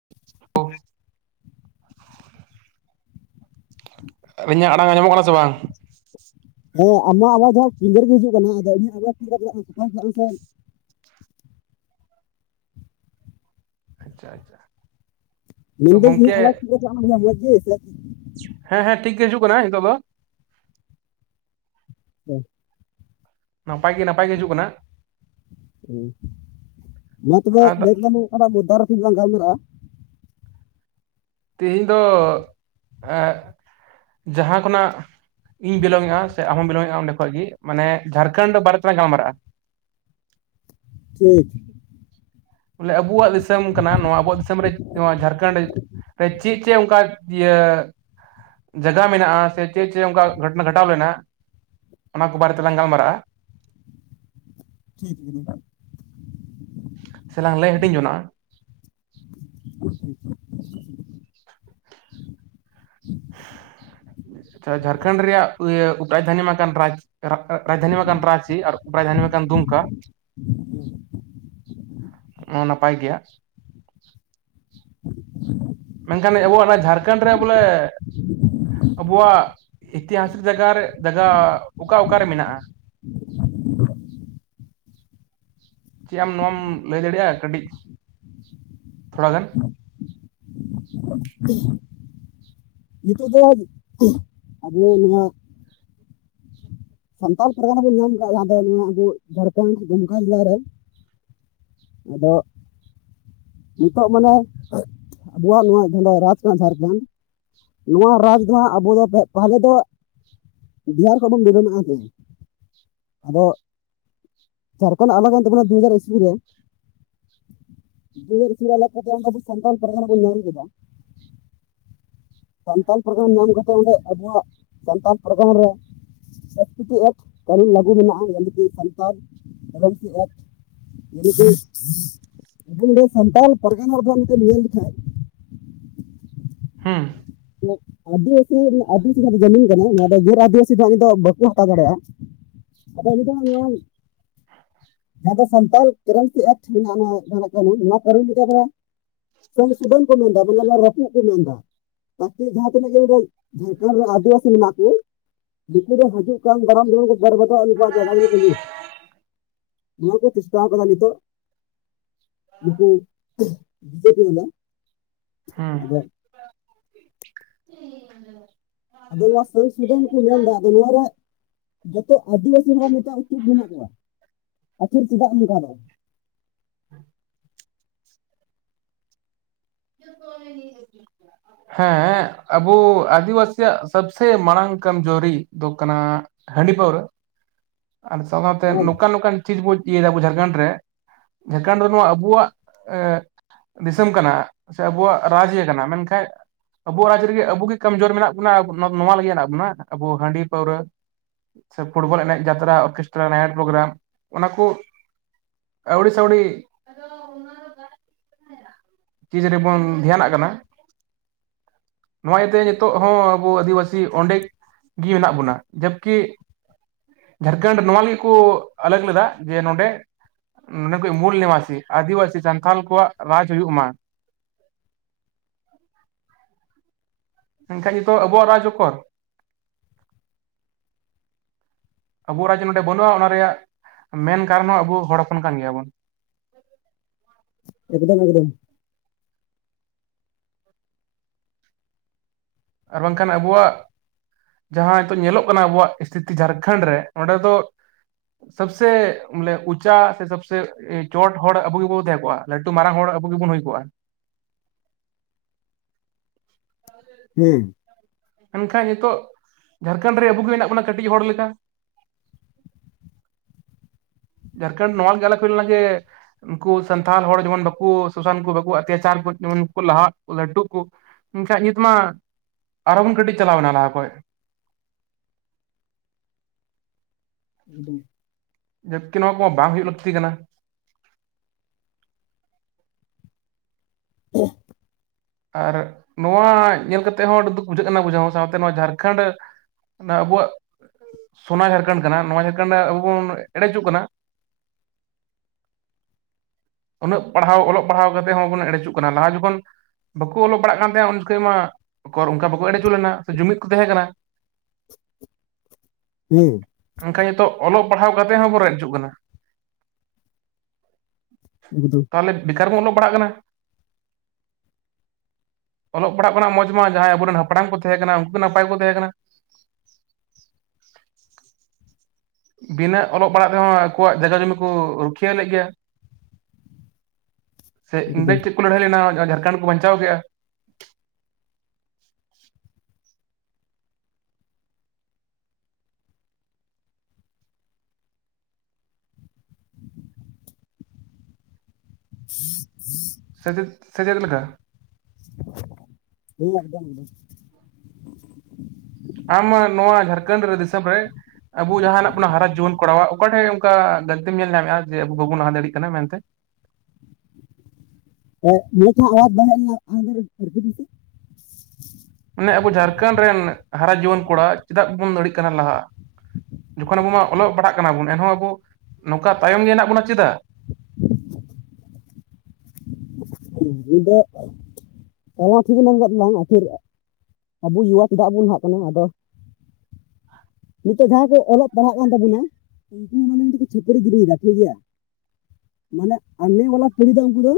[unintelligible] ᱟᱹᱞᱤᱧᱟᱹᱜ ᱟᱲᱟᱝ ᱟ ᱧᱟᱢᱚᱜ ᱠᱟᱱᱟ ᱥᱮ ᱵᱟᱝ ᱦᱮᱸ ᱟᱢᱟᱜ ᱟᱣᱟᱡ ᱫᱚ ᱠᱤᱞᱤᱭᱟᱨ ᱜᱮ ᱦᱤᱡᱩᱜ ᱠᱟᱱᱟ [unintelligible] ᱟᱪᱪᱷᱟ ᱟᱪᱪᱷᱟ ᱢᱮᱱᱟᱹᱫᱟᱹᱧ ᱜᱚᱝᱠᱮ [unintelligible] ᱦᱮᱸ ᱦᱮᱸ ᱴᱷᱤᱠ ᱜᱮ ᱦᱤᱡᱩᱜ ᱠᱟᱱᱟ ᱱᱤᱛᱚᱜ ᱫᱚ ᱚ ᱱᱟᱯᱟᱭ ᱜᱮ ᱱᱟᱯᱟᱭ ᱜᱮ ᱦᱤᱡᱩᱜ ᱠᱟᱱᱟ ᱢᱟ ᱛᱚᱵᱮ ᱟᱫᱚ [unintelligible] [unintelligible] ᱛᱮᱦᱮᱧ ᱫᱚ ᱮ ᱡᱟᱦᱟᱸ ᱠᱷᱚᱱᱟᱜ ᱤᱧ ᱵᱤᱞᱚᱝᱜᱼᱟ ᱥᱮ ᱟᱢ ᱦᱚᱸ ᱵᱤᱞᱚᱝ ᱮᱼᱟ ᱚᱸᱰᱮᱚᱡ ᱜᱮ ᱢᱟᱱᱮ ᱡᱷᱟᱲᱠᱷᱚᱸᱰ ᱫᱚ ᱵᱟᱨᱮᱛᱮᱞᱟ ᱜᱟᱞᱢᱟᱨᱟᱜᱼᱟ ᱴᱷᱤᱠ ᱵᱚᱞᱮ ᱟᱵᱚᱣᱟᱜ ᱫᱤᱥᱚᱢ ᱠᱟᱱᱟ ᱱᱚᱣᱟ ᱟᱵᱚᱣᱟᱜ ᱫᱤᱥᱚᱢ ᱨᱮ ᱱᱚᱣᱟ ᱡᱷᱟᱲᱠᱷᱚᱸᱰ ᱪᱮᱫ ᱪᱮᱫ ᱚᱱᱠᱟ ᱤᱭᱟᱹ ᱡᱟᱭᱜᱟ ᱢᱮᱱᱟᱜᱼᱟ ᱥᱮ ᱪᱮᱫ ᱪᱮᱫ ᱚᱱᱠᱟ ᱜᱷᱚᱴᱚᱱᱟ ᱜᱷᱚᱴᱟᱣ ᱞᱮᱱᱟ ᱚᱱᱟ ᱠᱚ ᱵᱟᱨᱮᱛᱮᱞᱟᱟᱝ ᱜᱟᱞᱢᱟᱨᱟᱜᱼᱟ ᱴᱷᱤᱠ ᱜᱮᱭᱟ ᱥᱮᱞᱟᱝ ᱞᱟᱹᱭ ᱦᱟᱹᱴᱤᱧ ᱡᱚᱱᱟᱜᱼᱟ ᱟᱪᱪᱷᱟ ᱡᱷᱟᱲᱠᱷᱚᱱᱰ ᱨᱮᱭᱟᱜ ᱨᱟᱡᱽᱫᱷᱟᱹᱱᱤ ᱢᱟᱠᱟᱱ ᱨᱟᱡᱽ ᱨᱟᱡᱽᱫᱟᱱᱤ ᱢᱟᱠᱟᱱ ᱨᱟᱸᱪᱤ ᱟᱨ ᱯᱨᱟᱭᱽᱫᱟᱱᱤ ᱢᱟ ᱠᱟᱱ ᱫᱩᱢᱠᱟ ᱚ ᱱᱟᱯᱟᱭ ᱜᱮᱭᱟ ᱢᱮᱱᱠᱷᱟᱱ ᱟᱵᱚᱣᱟᱜ ᱚᱱᱟ ᱡᱷᱟᱲᱠᱷᱚᱸᱰ ᱨᱮ ᱵᱚᱞᱮ ᱟᱵᱚᱣᱟᱜ ᱤᱛᱤᱦᱟᱥᱠ ᱡᱟᱭᱜᱟ ᱨᱮ ᱡᱟᱭᱜᱟ ᱚᱠᱟ ᱚᱠᱟᱨᱮ ᱢᱮᱱᱟᱜᱼᱟ ᱪᱮᱫ ᱟᱢ ᱱᱚᱣᱟᱢ ᱞᱟᱹᱭ ᱫᱟᱲᱮᱭᱟᱜᱼᱟ ᱠᱟᱹᱴᱤᱡ ᱛᱷᱚᱲ ᱜᱟᱱ ᱱᱤᱛᱳᱜ ᱫᱚ ᱟᱵᱚ ᱱᱚᱣᱟ ᱥᱟᱱᱛᱟᱲ ᱯᱟᱨᱜᱟᱱᱟ ᱵᱚᱱ ᱧᱟᱢ ᱟᱠᱟᱫᱟ ᱡᱟᱦᱟᱸ ᱫᱚ ᱱᱚᱣᱟ ᱟᱵᱚ ᱡᱷᱟᱲᱠᱷᱚᱸᱰ ᱫᱩᱢᱠᱟ ᱡᱮᱞᱟᱨᱮ ᱟᱫᱚ ᱱᱤᱛᱚᱜ ᱢᱟᱱᱮ ᱟᱵᱚᱣᱟᱜ ᱱᱚᱣᱟ ᱡᱟᱦᱟᱸ ᱫᱚ ᱨᱟᱡᱽ ᱨᱮᱱᱟᱜ ᱡᱷᱟᱲᱠᱷᱚᱸᱰ ᱱᱚᱣᱟ ᱨᱟᱡᱽ ᱫᱚ ᱦᱟᱸᱜ ᱟᱵᱚ ᱫᱚ ᱯᱟᱦᱞᱮ ᱫᱚ ᱵᱤᱦᱟᱨ ᱠᱷᱚᱡ ᱵᱚᱱ [unintelligible] ᱦᱩ ᱟᱫᱚ ᱡᱷᱟᱲᱠᱷᱚᱸᱰ ᱟᱞᱟᱜ ᱮᱱ ᱛᱟᱵᱚᱱᱟ ᱫᱩᱦᱟᱡᱟᱨ ᱤᱥᱩ ᱨᱮ ᱫᱩᱦᱥᱟᱨᱟ ᱞᱮᱠᱟᱛᱮ ᱟᱵᱚ ᱥᱟᱱᱛᱟᱲ ᱯᱟᱨᱜᱟᱱᱟ ᱵᱚᱱ ᱞᱟ. ᱭ ᱠᱮᱫᱟ ᱥᱟᱱᱛᱟᱲ ᱯᱟᱨᱜᱟᱱᱟ ᱧᱟᱢ ᱠᱟᱛᱮ ᱚᱸᱰᱮ ᱟᱵᱚᱣᱟᱜ ᱥᱟᱱᱛᱟᱲ ᱯᱟᱨᱜᱟᱱᱟ ᱨᱮ [unintelligible] ᱮᱠᱴ ᱪᱟᱹᱞᱩ ᱞᱟᱹᱜᱩ ᱢᱮᱱᱟᱜᱼᱟ ᱥᱟᱱᱛᱟᱲ ᱴᱮᱱᱮᱱᱥᱤ ᱮᱠᱴ ᱥᱟᱱᱛᱟᱞ ᱯᱟᱨᱜᱟᱱᱟ ᱵᱚᱱ ᱢᱮᱱ ᱞᱮᱠᱷᱟᱡ ᱦᱩᱸ ᱟᱹᱫᱤᱵᱟᱹᱥᱤ ᱟᱹᱫᱤᱵᱟᱹᱥᱤ ᱡᱟᱢᱤᱱ ᱠᱟᱱᱟ ᱱᱚᱣᱟ ᱫᱚ ᱜᱮᱨ ᱟᱹᱫᱤᱟᱹᱥᱤ ᱫᱚ ᱫᱚ ᱵᱟᱠᱚ ᱦᱟᱛᱟᱣ ᱫᱟᱲᱮᱭᱟᱜᱼᱟ ᱟᱫᱚ ᱟᱹᱰᱤ ᱫᱚ ᱱᱚᱣᱟ [unintelligible] ᱡᱟᱦᱟᱸ ᱫᱚ ᱥᱟᱱᱛᱟᱲ ᱴᱮᱱᱮᱱᱥᱤ ᱮᱠᱴ ᱢᱮᱱᱟᱜᱼᱟ ᱠᱟᱹᱱᱩᱱ ᱱᱚᱣᱟ ᱠᱟᱹᱱᱩᱱ ᱥᱮ ᱥᱩᱰᱟᱹᱱ ᱠᱚ ᱢᱮᱱᱫᱟ ᱵᱟᱝ ᱨᱟᱹᱯᱩᱫ ᱠᱚ ᱢᱮᱱᱫᱟ ᱛᱟᱠᱤ ᱡᱟᱦᱟᱸ ᱛᱤᱱᱟᱹᱜ ᱜᱮ ᱚᱰᱮ ᱡᱷᱟᱲᱠᱷᱚᱱᱰ ᱨᱮ ᱟᱹᱫᱤᱵᱟᱟᱹᱥᱤ ᱢᱮᱱᱟᱜ ᱠᱚ ᱫᱤᱠᱩ ᱫᱚ ᱦᱤᱡᱩᱜ ᱠᱟᱱ ᱫᱟᱨᱟᱢ ᱡᱮᱢᱚᱱ ᱠᱚ ᱵᱟᱹᱨ ᱵᱟᱛᱟᱚᱜ ᱟᱩᱠᱩᱣᱟᱜ ᱡᱟᱭᱜᱟ [inaudible] ᱠᱚ ᱞᱩ ᱱᱚᱣᱟ ᱠᱚ ᱪᱮᱥᱴᱟ ᱟᱠᱟᱫᱟ ᱱᱤᱛᱚᱜ ᱱᱩᱠᱩ ᱵᱤ ᱡᱮᱯᱤ ᱵᱟᱞᱟ ᱦᱮᱸ ᱟᱫᱚ ᱟᱫᱚ ᱱᱚᱣᱟ ᱥᱩᱫᱚᱱ ᱠᱚ ᱢᱮᱱ ᱮᱫᱟ ᱟᱫᱚ ᱱᱚᱣᱟ ᱨᱮ ᱡᱚᱛᱚ ᱟᱹᱫᱤᱵᱟᱹᱥᱤ ᱦᱚᱲ ᱱᱮᱛᱚᱜ ᱮᱠᱴᱤᱵ ᱵᱟ. ᱱᱩᱜ ᱠᱚᱣᱟ ᱟᱠᱷᱤᱨ ᱪᱮᱫᱟᱜ ᱱᱚᱝᱠᱟ ᱫᱚ [unintelligible] [unintelligible] ᱦᱮᱸ ᱟᱵᱚ ᱟᱹᱫᱤᱵᱥᱤᱭᱟᱜ ᱥᱚᱵᱥᱮ ᱢᱟᱲᱟᱝ ᱠᱚᱢ ᱡᱚᱨᱤ ᱫᱚ ᱠᱟᱱᱟ ᱦᱟᱺᱰᱤ ᱯᱟᱹᱣᱨᱟᱹ ᱟᱨ ᱡᱟᱣᱟ ᱛᱮ ᱦᱮᱸ ᱱᱚᱝᱠᱟᱱ ᱱᱚᱝᱠᱟᱱ ᱪᱤᱡᱽ ᱵᱚᱱ ᱤᱭᱟᱹ ᱫᱟ ᱟᱵᱚ ᱡᱷᱟᱲᱠᱷᱚᱱᱰ ᱨᱮ ᱡᱷᱟᱲᱠᱟᱱᱰ ᱨᱮᱫᱚ ᱟᱵᱚᱣᱟᱜ ᱮ ᱫᱤᱥᱚᱢ ᱠᱟᱱᱟ ᱥᱮ ᱟᱵᱚᱣᱟᱜ ᱨᱟᱡᱽᱤᱭᱟᱹ ᱠᱟᱱᱟ ᱢᱮᱱᱠᱷᱟᱡ ᱟᱵᱚ ᱨᱟᱡᱽ ᱨᱮᱜᱮ ᱟᱵᱚᱮ ᱜᱮ ᱠᱚᱢᱡᱳᱨ ᱢᱮᱱᱟᱜ ᱵᱚᱱᱟ ᱱᱚᱣᱟ ᱞᱟᱹᱜᱤᱫᱮ ᱦᱮᱱᱟᱜ ᱵᱚᱱᱟ, ᱟᱵᱚ ᱦᱟᱺᱰᱤ ᱯᱟᱹᱣᱨᱟᱹ ᱥᱮ ᱯᱷᱩᱴᱵᱚᱞ ᱮᱱᱮᱡ ᱡᱟᱛᱨᱟ ᱚᱨᱠᱮᱥᱴᱨᱟ ᱱᱟᱭᱤᱴ ᱯᱨᱳᱜᱨᱟᱢ ᱚᱱᱟ ᱠᱩ ᱟᱹᱣᱨᱤ ᱥᱟᱣᱲᱤ ᱠᱤ ᱡᱟᱱᱤ ᱵᱚᱱ ᱫᱷᱮᱭᱟᱱᱟᱜ ᱠᱟᱱᱟ ᱱᱚᱣᱟ ᱤᱭᱟᱹᱛᱮ ᱱᱤᱛᱚᱜ ᱦᱚᱸ ᱟᱵᱚ ᱟᱹᱫᱤᱵᱟᱹᱥᱤ ᱚᱸᱰᱮ ᱜᱮᱴᱤ ᱢᱮᱱᱟᱜ ᱵᱚᱱᱟ ᱡᱟᱵᱠᱤ ᱡᱷᱟᱲᱠᱷᱚᱱᱰ ᱱᱚᱣᱟ ᱞᱟ. ᱜᱤᱫ ᱠᱚ ᱟᱞᱟᱜ ᱞᱮᱫᱟ ᱡᱟᱵᱠᱤ ᱱᱚᱸᱰᱮ ᱠᱚ ᱢᱩᱞ ᱱᱮᱢᱟᱥᱤ ᱟᱹᱫᱤᱵᱟᱹᱥᱤ ᱥᱟᱱᱛᱷᱟᱞ ᱠᱚᱣᱟᱜ ᱨᱟᱡᱽ ᱦᱩᱭᱩᱜ ᱢᱟ ᱮᱱᱠᱷᱟᱱ ᱱᱤᱛᱳᱜ ᱟᱵᱚᱣᱟᱜ ᱨᱟᱡᱽ ᱚᱠᱚᱨ? ᱟᱵᱚᱣᱟᱜ ᱨᱟᱡ ᱱᱚᱰᱮ ᱵᱟᱹᱱᱩᱜᱼᱟ ᱚᱱᱟ ᱨᱮᱭᱟᱜ ᱢᱮᱱ ᱠᱟᱨᱚᱱ ᱦᱚᱸ ᱟᱵᱚ ᱦᱚᱲ ᱦᱚᱯᱚᱱ ᱠᱟᱱ ᱜᱮᱭᱟ ᱵᱩᱱ᱾ ᱮᱠᱫᱚᱢ ᱮᱠᱫᱚᱢ᱾ ᱟᱨ ᱵᱟᱝᱠᱷᱟᱱ ᱟᱵᱚᱣᱟᱜ ᱡᱟᱦᱟᱸ ᱱᱤᱛᱚᱜ ᱧᱮᱞᱚᱜ ᱠᱟᱱᱟ ᱟᱵᱚᱣᱟᱜ ᱤᱥᱛᱷᱤᱛᱤ ᱡᱷᱟᱲᱠᱷᱚᱸᱰ ᱨᱮ ᱚᱸᱰᱮ ᱫᱚ ᱥᱚᱵᱥᱮ ᱵᱚᱞᱮ ᱩᱪᱟ ᱥᱮ ᱥᱚᱵᱥᱮ ᱪᱚᱴ ᱦᱚᱲ ᱟᱵᱚ ᱜᱮᱵᱚ ᱛᱟᱦᱮᱸ ᱠᱚᱜᱼᱟ᱾ ᱞᱟᱹᱴᱩ ᱢᱟᱨᱟᱝ ᱦᱚᱲ ᱟᱵᱚ ᱜᱮᱵᱚᱱ ᱦᱩᱭ ᱠᱚᱜᱼᱟ᱾ ᱦᱩᱸ ᱢᱮᱱᱠᱷᱟᱱ ᱱᱤᱛᱚᱜ ᱡᱷᱟᱲᱠᱷᱚᱸᱰ ᱨᱮ ᱟᱵᱚ ᱜᱮ ᱢᱮᱱᱟᱜ ᱵᱚᱱᱟ ᱠᱟᱹᱴᱤᱡ ᱦᱚᱲ ᱞᱮᱠᱟ᱾ ᱡᱷᱟᱲᱠᱷᱚᱸᱰ ᱱᱚᱣᱟ ᱜᱮᱞᱮ ᱦᱩᱭ ᱞᱮᱱᱟ ᱡᱮ ᱩᱱᱠᱩ ᱥᱟᱱᱛᱷᱟᱞ ᱦᱚᱲ ᱡᱮᱢᱚᱱ ᱵᱟᱠᱩ ᱥᱳᱥᱟᱱ ᱠᱚ ᱵᱟ ᱚᱛᱛᱟᱪᱟᱨ ᱠᱚ ᱡᱮᱢᱚᱱ ᱩᱱᱠᱩ ᱞᱟᱦᱟᱜ ᱞᱟᱹᱴᱩ ᱠᱚ ᱮᱱᱠᱷᱟᱱ ᱱᱤᱛ ᱢᱟ ᱟᱨᱚ ᱵᱚᱱ ᱠᱟᱹᱴᱤᱡ ᱪᱟᱞᱟᱣᱱᱟ ᱞᱟᱦᱟ ᱠᱷᱚᱱᱚᱡ᱾ [inaudible] ᱡᱟᱵᱠᱤ ᱱᱚᱣᱟ ᱠᱚᱢᱟ ᱵᱟᱝ ᱦᱳᱭᱳᱜ ᱞᱟᱹᱠᱛᱤ ᱠᱟᱱᱟ᱾ [inaudible] ᱟᱨ ᱱᱚᱣᱟ ᱧᱮᱞ ᱠᱟᱛᱮᱜ ᱦᱚᱸ ᱟᱹᱰᱤ ᱫᱩᱠ ᱵᱩᱡᱷᱟᱹᱜ ᱠᱟᱱᱟ ᱵᱩᱡᱷᱟᱹᱣ ᱥᱟᱶᱛᱮ ᱱᱚᱣᱟ ᱡᱷᱟᱲᱠᱷᱚᱸᱰ ᱚᱱᱟ ᱟᱵᱚᱣᱟᱜ ᱥᱳᱱᱟ ᱡᱷᱟᱲᱠᱷᱚᱸᱰ ᱠᱟᱱᱟ ᱱᱚᱣᱟ ᱡᱷᱟᱲᱠᱷᱚᱸᱰ ᱨᱮ ᱟᱵᱚ ᱵᱚᱱ ᱮᱲᱮ ᱦᱚᱪᱚᱜ ᱠᱟᱱᱟ᱾ ᱩᱱᱟᱹᱜ ᱯᱟᱲᱦᱟᱣ ᱚᱞᱚᱜ ᱯᱟᱲᱦᱟᱣ ᱠᱟᱛᱮ ᱦᱚᱸᱵᱚᱱ ᱮᱲᱮᱪᱚᱜ ᱠᱟᱱᱟ, ᱞᱟᱦᱟ ᱡᱚᱠᱷᱚᱱ ᱵᱟᱠᱚ ᱚᱞᱚᱜ ᱯᱟᱲᱟᱜ ᱠᱟᱱ ᱛᱟᱦᱮᱸᱱᱟ ᱩᱱ ᱡᱚᱠᱷᱚᱱ ᱢᱟ ᱚᱠᱚᱨ ᱚᱱᱠᱟ ᱵᱟᱠᱚ ᱮᱲᱮᱪᱚ ᱞᱮᱱᱟ, ᱥᱮ ᱡᱩᱢᱤᱫ ᱠᱚ ᱛᱟᱦᱮᱸ ᱠᱟᱱᱟ᱾ ᱦᱩᱸ ᱢᱮᱱᱱᱠᱷᱟᱱ ᱱᱤᱛᱚᱜ ᱚᱞᱚᱜ ᱯᱟᱲᱦᱟᱣ ᱠᱟᱛᱮᱜ ᱦᱚᱸᱵᱚᱱ ᱨᱮᱡ ᱦᱤᱡᱩᱜ ᱠᱟᱱᱟ᱾ ᱮᱠᱫᱚᱢ ᱛᱟᱦᱚᱞᱮ ᱵᱮᱠᱟᱨ ᱵᱚᱱ ᱚᱞᱚᱜ ᱯᱟᱲᱟᱜ ᱠᱟᱱᱟ᱾ ᱚᱞᱚᱜ ᱯᱟᱲᱦᱟᱜ ᱠᱷᱱᱟᱜ ᱢᱚᱡᱽ ᱢᱟ ᱡᱟᱦᱟᱸᱭ ᱟᱵᱚᱨᱮᱱ ᱦᱟᱯᱲᱟᱢ ᱠᱚ ᱛᱟᱦᱮᱸ ᱠᱟᱱᱟ, ᱩᱱᱠᱩ ᱱᱟᱯᱟᱭ ᱠᱚ ᱛᱟᱦᱮᱸ ᱠᱟᱱᱟ᱾ ᱵᱤᱱᱟᱹ ᱚᱞᱚᱜ ᱯᱟᱲᱦᱟᱜ ᱨᱮᱦᱚᱸ ᱟᱠᱚᱣᱟᱜ ᱡᱟᱭᱜᱟ ᱡᱩᱚᱢᱤ ᱠᱚ ᱨᱩᱠᱷᱤᱭᱟᱹ ᱞᱮᱫ ᱜᱮᱭᱟ᱾ ᱥᱮ ᱤᱰᱮ [unintelligible] ᱪᱮᱫ ᱠᱚ ᱞᱟᱹᱲᱦᱟᱹᱭ ᱞᱮᱱᱟ ᱡᱷᱟᱲᱠᱷᱚᱸᱰ ᱠᱚ ᱵᱟᱧᱪᱟᱣ ᱠᱮᱫᱼᱟ᱾ [unintelligible] ᱥᱮ ᱪᱮᱫ ᱥᱮ ᱪᱮᱫ ᱞᱮᱠᱟ? ᱦᱩᱸ ᱮᱫᱚᱢᱫᱚᱢ᱾ ᱟᱢ ᱱᱚᱣᱟ ᱡᱷᱟᱲᱠᱷᱚᱸᱰ ᱨᱮ ᱫᱤᱥᱚᱢ ᱨᱮ ᱟᱵᱚ ᱡᱟᱦᱱᱟᱜ ᱵᱚᱱᱟ ᱦᱟᱨᱟ ᱡᱩᱣᱟᱹᱱ ᱠᱚᱨᱟᱣᱟ ᱚᱠᱟᱴᱷᱮᱱ ᱚᱱᱠᱟ ᱜᱟᱹᱛᱮᱢ ᱧᱮᱞ ᱧᱟᱢᱮᱫᱼᱟ ᱡᱮ ᱟᱵᱚ ᱵᱟᱵᱚᱱ ᱞᱟᱦᱟ ᱫᱟᱲᱮᱭᱟᱜ ᱠᱟᱱᱟ ᱢᱮᱱᱛᱮ᱾ ᱢ ᱪ ᱟᱡ ᱵᱟ ᱟᱠ ᱫ [unintelligible] [inaudible] ᱢᱟᱱᱮ ᱟᱵᱚ ᱡᱷᱟᱲᱠᱷᱚᱸᱰ ᱨᱮᱱ ᱦᱟᱨᱟ ᱡᱩᱣᱟᱹᱱ ᱠᱚᱲᱟ ᱪᱮᱫᱟᱜ ᱵᱚᱱ ᱫᱟᱲᱭᱟᱜ ᱠᱟᱱᱟ ᱞᱟᱦᱟ? ᱡᱚᱠᱷᱚᱱ ᱟᱵᱚ ᱢᱟ ᱚᱞᱚᱜ ᱯᱟᱲᱦᱟᱜ ᱠᱟᱱᱟ ᱵᱚᱱ ᱮᱱᱦᱚᱸ ᱟᱵᱚ ᱱᱚᱝᱠᱟ ᱛᱟᱭᱚᱢ ᱜᱮ ᱦᱮᱱᱟᱜ ᱵᱚᱱᱟ ᱪᱮᱫᱟᱜ? ᱦᱮᱸ ᱱ ᱫᱚ ᱛᱟᱞ ᱢᱟ ᱴᱷᱤᱠᱱᱟᱢ ᱠᱟ ᱵᱟᱝ ᱟᱹᱠᱷᱤᱨ ᱟᱵᱚ ᱡᱩᱣᱟ ᱪᱮᱫᱟᱜ ᱵᱚᱱ ᱞᱟᱦᱟᱜ ᱠᱟᱱᱟ ᱟᱫᱚ ᱱᱤᱛᱚᱜ ᱡᱟᱦᱟᱸ ᱠᱚ ᱚᱞᱚᱜ ᱯᱟᱲᱦᱟᱜ ᱠᱟᱱ ᱛᱟᱵᱚᱱᱟ ᱩᱱᱠᱩ ᱦᱚᱸ ᱢᱟᱱᱮ ᱫᱚᱠᱚ ᱪᱷᱟᱹᱯᱟᱹᱨᱤ ᱜᱤᱰᱤᱭᱮᱫᱟ ᱴᱷᱤᱠᱜᱮᱭᱟ ᱢᱟᱱᱮ ᱟᱹᱱᱮ ᱵᱟᱞᱟ ᱯᱤᱲᱦᱤ ᱫᱚ ᱩᱱᱠᱩ ᱫᱚ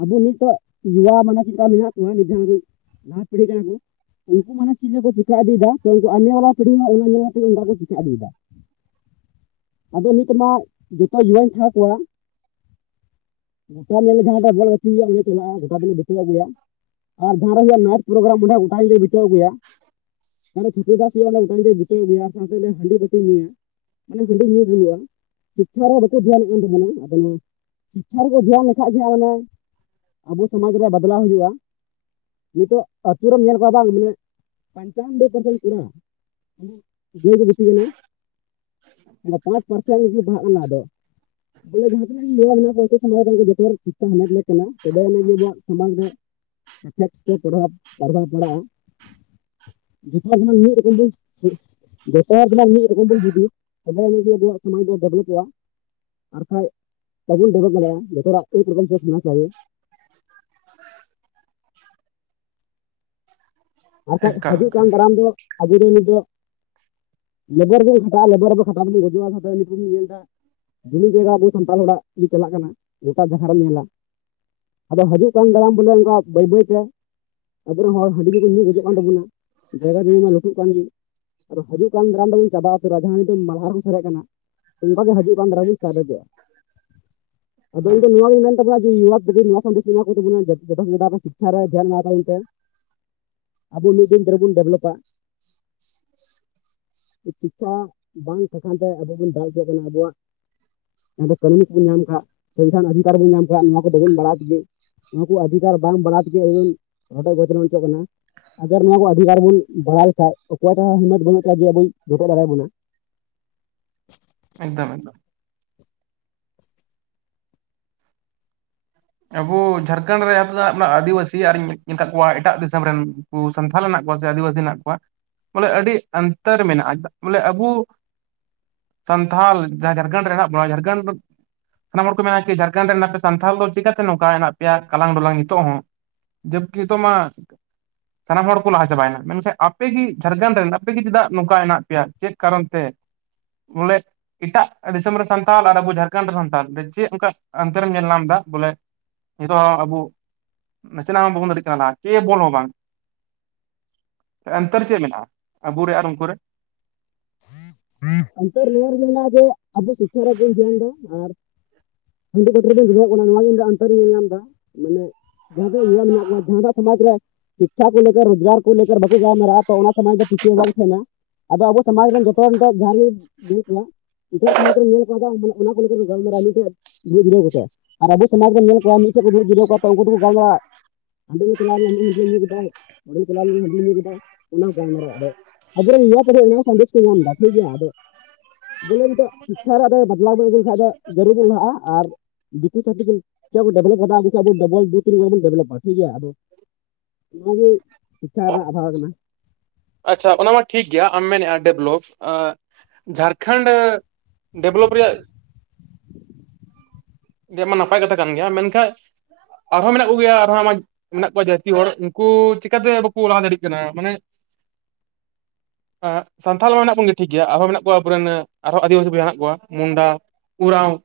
ᱟᱵᱚ ᱱᱤᱛᱚᱜ ᱡᱩᱣᱟ ᱢᱟᱱᱮ ᱪᱮᱫ ᱞᱮᱠᱟ ᱢᱮᱱᱟᱜ ᱠᱚᱣᱟ ᱩᱱᱠᱩ ᱫᱚ ᱞᱟᱦᱟ ᱯᱤᱲᱦᱤ ᱠᱟᱱᱟ ᱠᱚ ᱩᱱᱠᱩ ᱢᱟᱱᱮ ᱪᱮᱫ ᱞᱮᱠᱟᱠᱩ ᱪᱤᱠᱟᱹ ᱤᱫᱤᱭᱮᱫᱟ ᱛᱚ ᱩᱱᱠᱩ ᱟᱞᱮ ᱵᱟᱞᱟ ᱯᱤᱲᱦᱤ ᱦᱚᱸ ᱚᱱᱟ ᱧᱮᱞ ᱠᱟᱜ ᱜᱮ ᱩᱱᱚᱱᱠᱩ ᱪᱤᱠᱟᱹ ᱤᱫᱤᱭᱮᱫᱟ [unintelligible] ᱟᱫᱚ ᱱᱤᱛ ᱢᱟ ᱡᱚᱛᱚ ᱡᱩᱣᱧ ᱛᱟᱦᱮᱸ ᱠᱚᱣᱟ᱾ ᱛᱟᱦᱚᱞᱮ ᱡᱟᱦᱟᱸᱴ ᱵᱚᱞ ᱦᱩᱭᱩᱜᱼᱟ ᱚᱸᱰᱮ ᱪᱟᱞᱟᱜᱼᱟ ᱜᱚᱴᱟᱤᱱᱮ ᱵᱤᱟᱹᱣ ᱟᱹᱜᱩᱭᱟ ᱟᱨ ᱡᱟᱦᱟᱸ ᱨᱮᱮ ᱦᱩᱭᱩᱜᱼᱟ ᱱᱟᱭᱤᱴ ᱯᱨᱳᱜᱨᱟᱢ ᱚᱸᱰᱮ ᱜᱚᱴᱟ ᱫᱤᱱᱞᱮ ᱵᱤᱟᱹᱣᱜᱩᱭᱟ᱾ ᱪᱷᱟᱹᱯᱤ ᱰᱷᱟᱥ ᱦᱩᱭᱩᱜᱼᱟ ᱜᱚᱴᱟ ᱫ ᱵᱤᱛᱟᱹ ᱟᱹᱜᱩᱭᱟ ᱟᱨ ᱥᱟᱶᱛᱮ ᱦᱟᱺᱰᱤ ᱵᱟᱹᱴᱤ ᱧᱩᱭᱟ᱾ ᱢᱟᱱᱮ ᱦᱟᱺᱰᱤ ᱧᱩ ᱵᱟᱜᱤᱦᱩᱭᱩᱜᱼᱟ ᱥᱤᱠᱠᱷᱟ ᱨᱮ ᱵᱟᱠᱚ ᱫᱷᱮᱭᱟᱱᱮᱫ ᱠᱟᱱ ᱛᱟᱵᱚᱱᱟ ᱟᱫᱚ ᱱᱚᱣᱟ ᱥᱤᱠᱠᱷᱟ ᱨᱮᱠᱚ ᱫᱷᱮᱭ ᱵᱟᱠᱷᱟᱡ ᱜᱮ ᱦᱚ ᱢᱟᱱᱮ ᱟᱵᱚ ᱥᱚᱢᱟᱡᱽ ᱨᱮ ᱵᱟᱫᱽᱞᱟᱣ ᱦᱩᱭᱩᱜᱼᱟ᱾ ᱱᱤᱛᱚᱜ ᱟᱹᱛᱩ ᱨᱮᱢ ᱧᱮᱞ ᱠᱚᱣᱟ ᱵᱟᱝ ᱢᱟᱱᱮ ᱯᱚᱧᱪᱟᱱᱵᱵᱚᱭ ᱯᱟᱨᱥᱮᱱ ᱠᱚᱲᱟ [inaudible] ᱜᱩᱯᱤ ᱟᱱᱤ ᱚᱱᱟ ᱯᱟᱸᱪ ᱯᱟᱨᱥᱮᱱᱩᱜ ᱯᱟᱲᱟᱜ ᱠᱟᱱᱟ ᱟᱫᱚ ᱵᱚᱞᱮ ᱡᱟᱦᱟᱸ ᱛᱤᱱᱟᱹᱜ ᱜᱮ ᱢᱮᱱᱟᱜ ᱠᱚ ᱥᱚᱢᱟᱡᱽ ᱨᱮᱱ ᱚᱨ ᱪᱮᱛᱟ ᱦᱟᱢᱮᱫ ᱞᱮ ᱠᱟᱱᱟ ᱛᱚᱵᱮ ᱟᱱᱟᱜᱮ ᱟᱵᱚᱣᱟᱜ ᱥᱚᱢᱟᱡᱽ ᱨᱮ ᱮᱯᱷᱮᱠᱴᱥ ᱛᱮ ᱯᱟᱲ ᱯᱟᱲᱦᱟᱣ ᱯᱟᱲᱟᱜᱼᱟ᱾ ᱡᱩᱛᱚ ᱢᱤᱫ ᱨᱚᱠᱚᱢ ᱫᱚ ᱫᱚᱥᱟᱨ ᱢᱤᱫ ᱨᱚᱠᱚᱢ ᱵᱚᱱ ᱡᱩᱫᱤ ᱛᱚᱵᱮ ᱟᱱᱟᱮ ᱟᱵᱚᱣᱟᱜ ᱥᱚᱢᱟᱡ ᱫᱚ ᱰᱮᱵᱷᱞᱚᱯᱚᱜᱼᱟ᱾ ᱟᱨᱠᱟᱱᱡ ᱵᱟᱵᱚᱱ ᱰᱵᱷ ᱫᱟᱲᱮᱭᱟᱜᱼᱟ᱾ ᱡᱚᱛᱚ ᱮᱠ ᱨᱚᱠᱚᱢ ᱥᱳᱥ ᱪᱮ [unintelligible] ᱟᱨ ᱵᱟᱠᱷᱟᱡ ᱮᱠᱟᱞ ᱦᱤᱡᱩᱜ ᱮᱠᱟᱞ ᱠᱟᱱ ᱫᱟᱨᱟᱢ ᱫᱚ ᱟᱵᱚ ᱫᱚ ᱱᱤᱛ ᱫᱚ ᱞᱮᱵᱚᱨ ᱠᱷᱟᱴᱟᱜᱼᱟ᱾ ᱞᱮᱵᱟᱨ ᱠᱷᱟᱟᱣ ᱫᱚᱢ ᱜᱚᱡᱚᱜᱼᱟ ᱧᱮᱞ ᱮᱫᱟ ᱡᱩᱢᱤᱫ ᱡᱟᱭᱜᱟ ᱟᱵᱚ ᱥᱟᱱᱛᱟᱲ ᱦᱚᱲᱟᱜ ᱜᱮ ᱪᱟᱞᱟᱜ ᱠᱟᱱᱟ ᱜᱚᱴᱟ ᱡᱟᱭᱜᱟ ᱨᱮᱢ ᱧᱮᱞᱟ ᱟᱫᱚ ᱦᱤᱡᱩᱜ ᱠᱟᱱ ᱫᱟᱨᱟᱢ ᱵᱚᱞᱮ ᱵᱟᱹᱭ ᱵᱟᱹᱭᱛᱮ ᱟᱵᱚᱨᱮᱱ ᱦᱚᱲ ᱦᱟᱺᱰᱤ ᱜᱮᱚᱜᱠᱚᱚᱱ ᱧᱩᱪᱼᱟ᱾ ᱠᱷᱚᱡᱚᱜ ᱠᱟᱱ ᱛᱟᱵᱚᱱᱟ ᱡᱟᱭᱜᱟ ᱡᱚᱢᱤ ᱢᱟ ᱞᱩᱴᱩᱜ ᱠᱟᱱ ᱜᱮ ᱟᱫᱚ ᱦᱤᱡᱩᱜ ᱠᱟᱱ ᱫᱟᱨᱟᱢ ᱫᱚᱵᱚᱱ ᱪᱟᱵᱟ ᱩᱛᱟᱹᱨᱚᱜᱟ ᱡᱟᱦᱟᱸ ᱱᱤᱛ ᱫᱚ ᱢᱟᱞᱦᱟ ᱨᱮᱠᱚ ᱥᱮᱨᱮᱮᱫ ᱠᱟᱱᱟ᱾ ᱚᱱᱠᱟ ᱜᱮ ᱦᱤᱡᱩᱜ ᱠᱟᱱ ᱫᱟᱨᱟ ᱵᱚᱱ ᱥᱟᱨᱨᱮᱡᱚᱜᱼᱟ [unintelligible] ᱟᱫᱚ ᱤᱧ ᱱᱚᱣᱟ ᱜᱮᱧ ᱛᱟᱵᱚᱱᱟ ᱡᱮᱩᱣᱟᱜ ᱯᱤᱲᱦᱤ ᱱᱚᱣᱟ ᱥᱟᱱᱫᱮᱥ ᱤᱧ ᱮᱢᱟ ᱠᱚ ᱛᱟᱵᱚᱱᱟ ᱡᱚᱛᱚ ᱡᱟ ᱟᱯ ᱥᱤᱠᱷᱟ ᱨᱮ ᱫᱷᱮᱭᱟᱱ ᱮᱢᱟ ᱛᱟᱵᱚᱱ ᱯᱮ ᱟᱵᱚ ᱢᱤᱫ ᱫᱤᱱ ᱫᱷᱮᱨ ᱵᱚᱱ ᱰᱮᱵᱷᱞᱚᱯᱟ ᱥᱤᱪᱪᱷᱟ ᱵᱟᱝ ᱴᱠᱷᱟᱱ ᱛᱮ ᱟᱵᱚ ᱵᱚᱱ ᱫᱟᱞ ᱦᱚᱪᱚᱣᱟᱜ ᱠᱟᱱᱟ ᱟᱵᱚᱣᱟᱜ ᱡᱟᱦᱟᱸ ᱫᱚ ᱠᱟᱹᱱᱩᱱ ᱠᱚᱵᱚᱱ ᱧᱟᱢ ᱠᱷᱟ ᱥᱚᱝᱵᱤᱫᱷᱟᱱ ᱚᱫᱷᱤᱠᱟᱨ ᱵᱚᱱ ᱧᱟᱢ ᱠᱷᱟ ᱱᱚᱣᱟ ᱠᱚᱫᱚ ᱵᱟᱵᱚᱱ ᱵᱟᱲᱟᱭ ᱛᱮᱜᱮ ᱱᱚᱣᱟ ᱠᱚ ᱚᱫᱷᱤᱠᱟᱨ ᱵᱟᱝ ᱵᱟᱲᱟ ᱛᱮᱜᱮ ᱟᱵᱚ ᱵᱚᱱ ᱨᱚᱴᱚᱡ ᱜᱚᱪᱚᱞᱚᱱ ᱚᱪᱚᱜ ᱠᱟᱱᱟ᱾ ᱟᱜᱟᱨ ᱱᱚᱣᱟ ᱠᱚ ᱚᱷᱤᱠᱟᱨ ᱵᱚᱱ ᱵᱟᱲᱲᱟ ᱞᱮᱠᱟᱱ ᱚᱭᱴᱟᱜ ᱦᱚᱸ ᱦᱤᱢᱛ ᱵᱟᱹᱱᱩᱜ ᱛᱟᱭᱟ ᱡᱮ ᱟᱵ ᱞᱚᱴᱮᱫ ᱫᱟᱲᱮᱭᱟ ᱵᱚᱱᱟ ᱮᱠᱫᱚᱢ ᱮᱠᱫᱚᱢ ᱟᱵᱚ ᱡᱷᱟᱲᱠᱷᱚᱸᱰ ᱨᱮᱱᱟᱜ ᱟᱹᱫᱤᱵᱟᱹᱥᱤ ᱟᱨᱤᱧ ᱢᱮᱛᱟᱫ ᱠᱚᱣᱟ ᱮᱴᱟᱜ ᱫᱤᱥᱚᱢ ᱨᱮᱱ ᱥᱟᱱᱛᱷᱟ ᱦᱮ ᱠᱚᱣᱟ ᱥᱮ ᱟᱹᱫᱤᱵᱟᱹᱥᱤ ᱦᱮᱱᱟᱜ ᱠᱚᱣᱟ ᱵᱚᱞᱮ ᱟᱹᱰᱤ ᱚᱱᱛᱚᱨ ᱢᱮᱱᱟᱜᱼᱟ᱾ ᱵᱚᱞᱮ ᱟᱵᱚ ᱥᱟᱱᱛᱷᱟᱞ ᱡᱟᱦᱟᱸ ᱡᱷᱟᱲᱠᱷᱚᱸᱰ ᱨᱮ ᱦᱮᱱᱟᱜ ᱵᱚᱱᱟ ᱡᱷᱟᱲᱠᱷᱚᱸᱰ ᱚᱱᱟᱱᱟ ᱦᱚᱲ ᱠᱚ ᱢᱮ ᱡᱷᱟᱲᱠᱷᱚᱸᱰ ᱨᱮᱱᱮ ᱥᱛᱷᱟ ᱫᱚ ᱪᱤᱠᱠᱟ ᱱᱚᱝᱠᱟ ᱦᱮᱱᱟᱜ ᱯᱮᱭᱟ ᱠᱟᱞᱟᱝ ᱰᱚᱞᱟᱝ ᱱᱤᱛᱚᱜ ᱦᱚᱸ ᱡᱚᱵᱠᱤ ᱱᱤᱛᱚᱜ ᱢᱟ ᱥᱟᱱᱟᱢ ᱦᱚᱲ ᱠᱚ ᱞᱟᱦᱟ ᱪᱟᱵᱟᱭᱮᱱᱟ ᱢᱮᱱᱠᱷᱟᱱ ᱟᱯᱮᱜᱮ ᱡᱷᱟᱲᱠᱷᱚᱸᱰ ᱨᱮᱱ ᱟᱯᱮᱜᱮ ᱪᱮᱫᱟᱜ ᱱᱚᱝᱠᱟ ᱢᱮᱱᱟᱜ ᱯᱮᱭᱟ ᱪᱮᱫ ᱠᱟᱨᱚᱱ ᱛᱮ ᱵᱚᱞᱮ ᱮᱴᱟᱜ ᱫᱤᱥᱚᱢ ᱨᱮ ᱥᱟᱱᱛᱟᱞ ᱟᱨ ᱟᱵᱚ ᱡᱷᱟᱲᱠᱷᱚᱸᱰ ᱨᱮ ᱥᱟᱱᱛᱟᱞ ᱪᱮᱫ ᱚᱱᱠᱟ ᱚᱱᱛᱚᱨᱮᱢ ᱧᱮᱞ ᱧᱟᱢ ᱮᱫᱟ ᱵᱚᱞᱮ ᱱᱤᱛᱚᱜ ᱦᱚᱸ ᱟᱵᱚ ᱱᱟᱥᱮᱱᱟᱜ ᱦᱚᱸ ᱵᱟᱵᱚᱱ ᱫᱟᱲᱮ ᱠᱮᱫᱟ ᱠᱮ ᱵᱚᱞ ᱦᱚᱸ ᱵᱟᱝ ᱚᱱᱛᱚᱨ ᱪᱮᱫ ᱢᱮᱱᱟᱜᱼᱟ ᱟᱵᱚᱨᱮ ᱟᱨ ᱩᱱᱠᱩ ᱨᱮ ᱚᱱᱛᱚᱨ ᱱᱚᱣᱟ ᱨᱮᱜᱮ ᱢᱮᱱᱟᱜᱼᱟ ᱡᱮ ᱟᱵᱚ ᱥᱤᱠᱷᱟ ᱨᱮᱭᱟᱜ ᱵᱚᱱ ᱫᱷᱮᱭᱟᱱ ᱫᱟ ᱟᱨ ᱦᱟᱺᱰᱤ ᱵᱟᱺᱴᱤ ᱨᱮ ᱵᱚᱱ ᱡᱚᱵᱮᱜ ᱠᱟᱱᱟ ᱱᱚᱣᱟ ᱨᱮ ᱤᱧ ᱫᱚ ᱚᱱᱛᱚᱨ ᱨᱮᱧ ᱧᱮᱞᱟᱢ ᱮᱫᱟ ᱢᱟᱱᱮ ᱡᱟᱦᱟᱸ ᱭᱩᱵᱟ ᱢᱮᱱᱟᱜ ᱠᱚᱣᱟ ᱡᱟᱦᱟᱸᱴᱟᱜ ᱥᱚᱢᱟᱡᱽ ᱨᱮ ᱥᱤᱠᱷᱟ ᱠᱚ ᱨᱳᱡᱽᱜᱟᱨ ᱠᱚ ᱵᱟᱠᱚ ᱜᱟᱞᱢᱟᱨᱟᱣᱚᱜ-ᱟ ᱛᱚ ᱚᱱᱟᱛᱮ ᱥᱚᱢᱟᱡᱽ ᱫᱚ ᱯᱤᱪᱷᱟᱹ ᱦᱚᱸ ᱵᱟᱝ ᱛᱟᱦᱮᱱᱟ ᱟᱫᱚ ᱟᱵᱚ ᱥᱚᱢᱟᱡᱽ ᱨᱮᱱ ᱡᱚᱛᱚ ᱦᱚᱲᱟᱜ ᱡᱟᱦᱟᱸᱮ ᱧᱮᱞ ᱠᱚᱣᱟ ᱮᱴᱟᱜ ᱥᱚᱢᱟᱡᱽ ᱨᱮᱢ ᱧᱮᱞ ᱠᱚᱣᱟ ᱚᱱᱟ ᱠᱚ ᱞᱟᱹᱜᱤᱫᱚᱱ ᱜᱟᱞᱢᱟᱨᱟ ᱢᱤᱫᱴᱮᱱᱩ ᱫᱷᱤᱨᱮ ᱫᱷᱤᱨᱮ ᱠᱟᱛᱮ, ᱟᱨ ᱟᱵᱚ ᱥᱚᱢᱟᱡᱽ ᱨᱮᱱ ᱧᱮᱞ ᱠᱚᱣᱟ ᱪᱚ ᱠᱚ ᱫᱩᱲᱩ ᱜᱽᱟᱹᱣ ᱠᱚᱣᱟ ᱩᱱᱠᱩ ᱫᱚᱠᱚ ᱜᱟᱞᱢᱟᱨᱟᱣᱚᱜ-ᱟ᱾ ᱦᱟᱸᱰᱮ ᱫᱚ ᱪᱟᱞᱟᱣ ᱦᱟᱺᱰᱤ ᱧᱩ ᱠᱮᱫᱟ, ᱦᱚᱰᱮᱧ ᱪᱟᱣ ᱞᱮᱱᱟ ᱦᱟᱺᱰᱤᱧ ᱧᱩ ᱠᱮᱫᱟ᱾ ᱚᱱᱟ ᱦᱚᱸ ᱜᱟᱞᱢᱟᱨᱟᱣ ᱟᱫᱚ ᱟᱵᱚᱨᱮᱱ ᱱᱚᱣᱟ ᱠᱚᱨᱮ ᱚᱱᱟ ᱦᱚᱸ ᱥᱟᱱᱫᱮᱥ ᱠᱚ ᱧᱟᱢ ᱮᱫᱟ ᱴᱷᱤᱠ ᱜᱮᱭᱟ ᱟᱫᱚ ᱵᱚᱞᱮ ᱱᱤᱛᱚᱜ ᱥᱤᱠᱠᱷᱟ ᱨᱮᱫᱚ ᱵᱚᱫᱞᱟᱣ ᱵᱚᱱ ᱟᱹᱜᱩ ᱞᱮᱠᱷᱟᱱ ᱫᱚ ᱡᱟᱹᱨᱩ ᱵᱚᱱ ᱞᱟᱦᱟᱜᱼᱟ᱾ ᱟᱨ ᱫᱤᱠᱩ ᱪᱷᱟᱛᱤᱠ ᱪᱮᱫ ᱠᱚ ᱰᱮᱵᱷᱞᱚᱯ ᱠᱟᱫᱟ ᱩᱱ ᱟᱵᱚ ᱰᱚᱵᱚᱞ ᱫᱩ ᱛᱤᱱ ᱦᱚᱲ ᱵᱚᱱ ᱰᱮᱵᱷᱞᱚᱯᱟ ᱴᱷᱤᱠ ᱜᱮᱭᱟ, ᱟᱫᱚ ᱱᱚᱣᱟ ᱜᱮ ᱥᱤᱠᱠᱷᱟ ᱨᱮᱱᱟᱜ ᱟᱵᱷᱟᱣᱟ ᱠᱟᱱᱟ ᱟᱪᱪᱷᱟ ᱚᱱᱟ ᱢᱟ ᱴᱷᱤᱠ ᱜᱮᱭᱟ ᱟᱢ ᱢᱮᱱᱮᱫᱼᱟ ᱰᱮᱵᱷᱞᱚᱯ ᱡᱷᱟᱲᱠᱷᱚᱸᱰ ᱰᱮᱵᱷᱞᱚᱯ ᱨᱮᱭᱟᱜ [unintelligible] ᱜᱮᱢᱟ ᱱᱟᱯᱟᱭ ᱠᱟᱛᱷᱟ ᱠᱟᱱ ᱜᱮᱭᱟ ᱢᱮᱱᱠᱷᱟᱱ ᱟᱨᱦᱚᱸ ᱢᱮᱱᱟᱜ ᱠᱚᱜᱮᱭᱟ ᱟᱨᱦᱚᱸ ᱟᱢᱟᱜ ᱢᱮᱱᱟᱜ ᱠᱚᱣᱟ ᱡᱟᱹᱛᱤ ᱦᱚᱲ ᱩᱱᱠᱩ ᱪᱮᱠᱟᱛᱮ ᱵᱟᱠᱚ ᱞᱟᱦᱟ ᱫᱟᱲᱮᱭᱟᱜ ᱠᱟᱱᱟ ᱢᱟᱱᱮ ᱥᱟᱱᱛᱷᱟᱞ ᱢᱟ ᱢᱮᱱᱟᱜ ᱵᱚᱱ ᱜᱮ ᱴᱷᱤᱠ ᱜᱮᱭᱟ ᱟᱨᱦᱚᱸ ᱢᱮᱱᱟᱜ ᱠᱚᱣᱟ ᱟᱵᱚᱨᱮᱱ ᱟᱨᱦᱚᱸ ᱟᱹᱫᱤᱵᱟᱹᱥᱤ ᱵᱚᱭᱦᱟ ᱢᱮᱱᱟᱜ ᱠᱚᱣᱟ ᱢᱩᱱᱰᱟ ᱳᱨᱟᱣ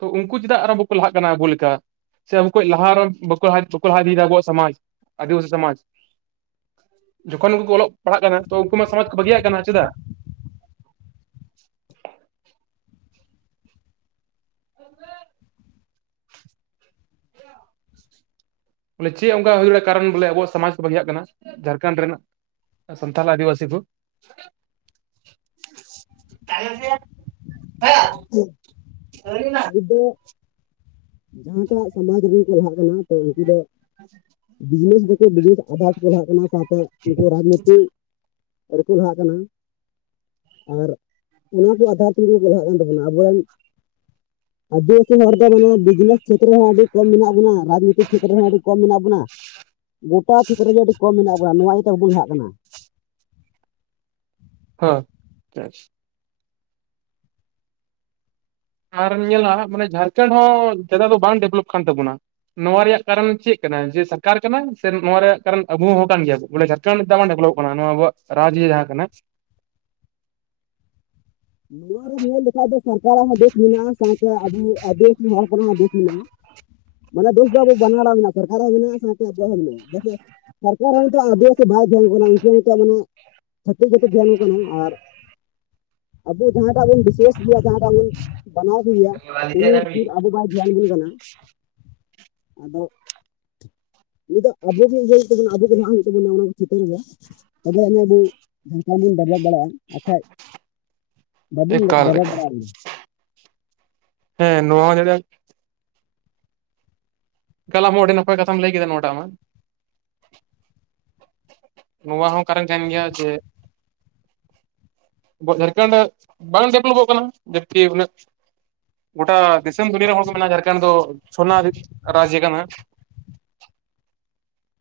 ᱛᱚ ᱩᱱᱠᱩ ᱪᱮᱫᱟᱜ ᱟᱨ ᱵᱟᱠᱚ ᱞᱟᱦᱟᱜ ᱠᱟᱱᱟ ᱟᱵᱚ ᱞᱮᱠᱟ? ᱥᱮ ᱟᱵᱚᱠᱚ ᱞᱟᱦᱟ ᱨᱮ ᱵᱟᱠᱚ ᱞᱟᱦᱟ ᱤᱫᱤᱭᱮᱫᱟ ᱟᱵᱚᱣᱟᱜ ᱥᱚᱢᱟᱡᱽ, ᱟᱹᱫᱤᱵᱟᱟᱹᱥᱤ ᱥᱚᱢᱟᱡᱽ᱾ ᱡᱚᱠᱷᱚᱱ ᱩᱱᱠᱩ ᱚᱞᱚᱜ ᱯᱟᱲᱦᱟᱜ ᱠᱟᱱᱟ ᱛᱚ ᱩᱱᱠᱩ ᱢᱟ ᱥᱚᱢᱟᱡᱽ ᱠᱚ ᱵᱟᱹᱜᱤᱭᱟᱜ ᱠᱟᱱᱟ ᱪᱮᱫᱟᱜ? ᱵᱚᱞᱮ ᱪᱮᱫ ᱚᱱᱠᱟ ᱦᱩᱭ ᱫᱟᱲᱭᱟᱜᱼᱟ ᱠᱟᱨᱚᱱ ᱵᱚᱞᱮ ᱟᱵᱚᱣᱟᱜ ᱥᱚᱢᱟᱡᱽ ᱠᱚ ᱵᱟᱝᱜᱟᱜ ᱠᱟᱱᱟ, ᱡᱷᱟᱲᱠᱷᱚᱸᱰ ᱨᱮᱱᱟᱜ? ᱥᱟᱱᱛᱷᱟᱞ ᱟᱫᱤᱵᱟ. ᱥᱤ ᱠᱚ, ᱦᱮᱸ ᱦᱳᱭ ᱮᱱᱟ? ᱡᱟᱦᱟᱸ ᱞᱮᱠᱟᱱᱟᱜ ᱥᱚᱢᱟᱡᱽ ᱨᱮᱱ ᱠᱚ ᱞᱟᱦᱟᱜ ᱠᱟᱱᱟ ᱛᱚ ᱩᱱᱠᱩ ᱫᱚ [inaudible] ᱵᱤᱡᱽᱱᱮᱥ ᱫᱚᱠᱚ ᱵᱤᱡᱽᱱᱮᱥ ᱟᱫᱷᱟᱛ ᱯᱟᱲᱦᱟᱜ ᱠᱟᱱᱟ ᱥᱟᱶᱛᱮ ᱩᱱᱠᱩ ᱨᱟᱡᱽᱱᱳᱭᱛᱤᱠ ᱟᱨᱠᱳ ᱞᱟᱦᱟᱜ ᱠᱟᱱᱟ, ᱟᱨ ᱚᱱᱟ ᱠᱚ ᱟᱫᱷᱟᱨ ᱛᱮᱜᱮ ᱠᱚ ᱪᱟᱞᱟᱜ ᱠᱟᱱ ᱛᱟᱵᱚᱱᱟ ᱟᱵᱚᱨᱮᱱ ᱟᱹᱫᱤᱵᱟᱹᱥᱤ ᱦᱚᱲ ᱫᱚ ᱢᱟᱱᱮ ᱵᱤᱡᱽᱱᱮᱥ ᱪᱷᱮᱛᱨᱚ ᱦᱚᱸ ᱟᱹᱰᱤ ᱠᱚᱢ ᱢᱮᱱᱟᱜ ᱵᱚᱱᱟ ᱨᱟᱡᱽᱱᱤᱛᱤ ᱪᱷᱮᱛᱨᱮᱚ ᱦᱚᱸ ᱟᱹᱰᱤ ᱠᱚᱢ ᱢᱮᱱᱟᱜ ᱵᱚᱱᱟ᱾ ᱜᱚᱴᱟ ᱠᱷᱮᱛᱨᱮ ᱨᱮᱜᱮ ᱟᱹᱰᱤ ᱠᱚᱢ ᱢᱮᱱᱟᱜ ᱵᱚᱱᱟ ᱱᱚᱣᱟ ᱤᱭᱟᱹᱛᱮ ᱵᱟᱵᱚᱱ ᱞᱟᱦᱟᱜ ᱠᱟᱱᱟ᱾ ᱦᱮᱸ [inaudible] ᱟᱨᱚᱢ ᱧᱮᱞᱟ ᱢᱟᱱᱮ ᱡᱷᱟᱲᱠᱷᱚᱸᱰ ᱦᱚᱸ ᱫᱚᱢᱮ ᱫᱚ ᱵᱟᱝ ᱰᱮᱵᱷᱞᱚᱯ ᱠᱟᱱ ᱛᱟᱵᱚᱱᱟ ᱱᱚᱣᱟ ᱨᱮᱭᱟᱜ ᱠᱟᱨᱚᱱ ᱪᱮᱫ ᱠᱟᱱᱟ ᱡᱮ ᱥᱚᱨᱠᱟᱨ ᱠᱟᱱᱟ ᱥᱮ ᱱᱚᱣᱟ ᱨᱮᱭᱟᱜ ᱠᱟᱨᱚᱱ ᱟᱵᱩ ᱦᱚᱸ ᱠᱟᱱ ᱜᱮᱭᱟ ᱵᱚᱱ ᱵᱚᱞᱮ ᱡᱟ. ᱛ ᱟᱵ ᱰᱮᱵᱞᱚᱯ ᱠᱟᱱᱟ ᱱᱚᱣᱟ ᱟᱵᱚᱣᱟᱜ ᱨᱟᱡᱽ ᱜᱮ ᱡᱟᱦᱟᱸ ᱠᱟᱱᱟ᱾ ᱱᱚᱣᱟ ᱨᱮ ᱧᱮᱞ ᱞᱮᱱᱠᱷᱟᱱ ᱫᱚ ᱥᱚᱨᱠᱟᱨᱟᱜ ᱦᱚᱸ ᱫᱳᱥ ᱢᱮᱱᱟᱜᱼᱟ, ᱥᱟᱶᱛᱮ ᱟᱵᱚ ᱟᱫᱤᱢ ᱦᱚᱲ ᱦᱚᱯᱚᱱᱟᱜ ᱦᱚᱸ ᱫᱳᱥ ᱢᱮᱱᱟᱜᱼᱟ᱾ ᱢᱟᱱᱮ ᱫᱳᱥ ᱫᱚ ᱟᱵᱚ ᱵᱟᱱᱟ ᱦᱚᱲᱟᱜ ᱢᱮᱱᱟᱜ ᱟᱠᱟᱫ ᱥᱚᱨᱠᱟᱨ ᱦᱚᱸ ᱢᱮᱱᱟᱜᱼᱟ ᱥᱟᱶᱛᱮ ᱟᱵᱚᱣᱟᱜ ᱦᱚᱸ ᱢᱮᱱᱟᱜᱼᱟ ᱥᱚᱨᱠᱟᱨ ᱦᱚᱸ ᱱᱤᱛᱚᱜ ᱟᱫᱤᱥᱤ ᱵᱟᱭ ᱡᱚᱢ ᱵᱚᱱᱟ ᱩᱱᱠᱩ ᱦᱚᱸ ᱱᱤᱛᱚᱜ ᱢᱟᱱᱮ ᱪᱷᱟᱛᱤᱠ ᱜᱮᱠᱚ ᱫᱷᱮᱭᱟᱱᱟᱜ ᱠᱚ ᱠᱟᱱᱟ ᱟᱨ ᱟᱵᱚ ᱡᱟᱦᱟᱸᱴᱟᱜ ᱵᱚᱱ ᱵᱤᱥᱟᱹᱥ ᱜᱮᱭᱟ ᱡᱟᱦᱟᱸᱴᱟᱜ ᱵᱚᱱ ᱢᱟᱱᱟᱣ ᱤᱫᱤᱭᱟ ᱩᱱᱤ ᱠᱷᱩᱫ ᱟᱵᱚ ᱵᱟᱭ ᱫᱷᱮᱭᱟᱱ ᱵᱚᱱ ᱠᱟᱱᱟ ᱟᱫᱚ ᱱᱩᱤ ᱫᱚ ᱟᱵᱚ ᱜᱮ ᱤᱭᱟᱹ ᱜᱮ ᱦᱩᱭᱩᱜ ᱛᱟᱵᱚᱱᱟ ᱚᱱᱟ ᱠᱚ ᱥᱮᱴᱮᱞᱮᱭᱟ ᱛᱚᱵᱮ ᱟᱹᱱᱮ ᱟᱵᱚ ᱡᱷᱟᱲᱠᱷᱚᱸᱰ [inaudible] ᱵᱚᱱ ᱰᱮᱵᱷᱞᱚᱯ ᱫᱟᱲᱮᱭᱟᱜᱼᱟ ᱵᱟᱠᱷᱟᱡ ᱵᱟᱵᱚᱱ ᱰᱮᱵᱷᱞᱚᱯ ᱮᱠᱟᱞ ᱞᱮᱠᱟ ᱫᱟᱲᱮᱭᱟᱜᱼᱟ ᱦᱮᱸ ᱱᱚᱣᱟ ᱫᱚ [inaudible] ᱮᱠᱟᱞ ᱟᱢ ᱦᱚᱸ ᱚᱸᱰᱮ ᱱᱟᱯᱟᱭ ᱠᱟᱛᱷᱟ ᱞᱟᱹᱭ ᱠᱮᱫᱟ ᱱᱚᱴᱟ ᱢᱟ ᱱᱚᱣᱟ ᱦᱚᱸ ᱠᱟᱨᱚᱱ ᱠᱟᱱ ᱜᱮᱭᱟ ᱡᱮ ᱟᱵᱚ ᱡᱷᱟᱲᱠᱷᱚᱱᱰ ᱵᱟᱝ ᱰᱮᱵᱷᱞᱚᱯᱚᱜ ᱠᱟᱱᱟ ᱡᱟᱹᱵᱽ ᱠᱤ ᱩᱱᱟᱹᱜ ᱜᱚᱴᱟ ᱫᱤᱥᱚᱢ ᱫᱩᱱᱤᱭᱟᱹ ᱨᱮ ᱦᱚᱲ ᱢᱮᱱᱟᱜᱼᱟ ᱡᱷᱟᱨᱠᱷᱚᱸᱰ ᱫᱚ ᱥᱳᱱᱟ ᱨᱟᱡᱽ ᱠᱟᱱᱟ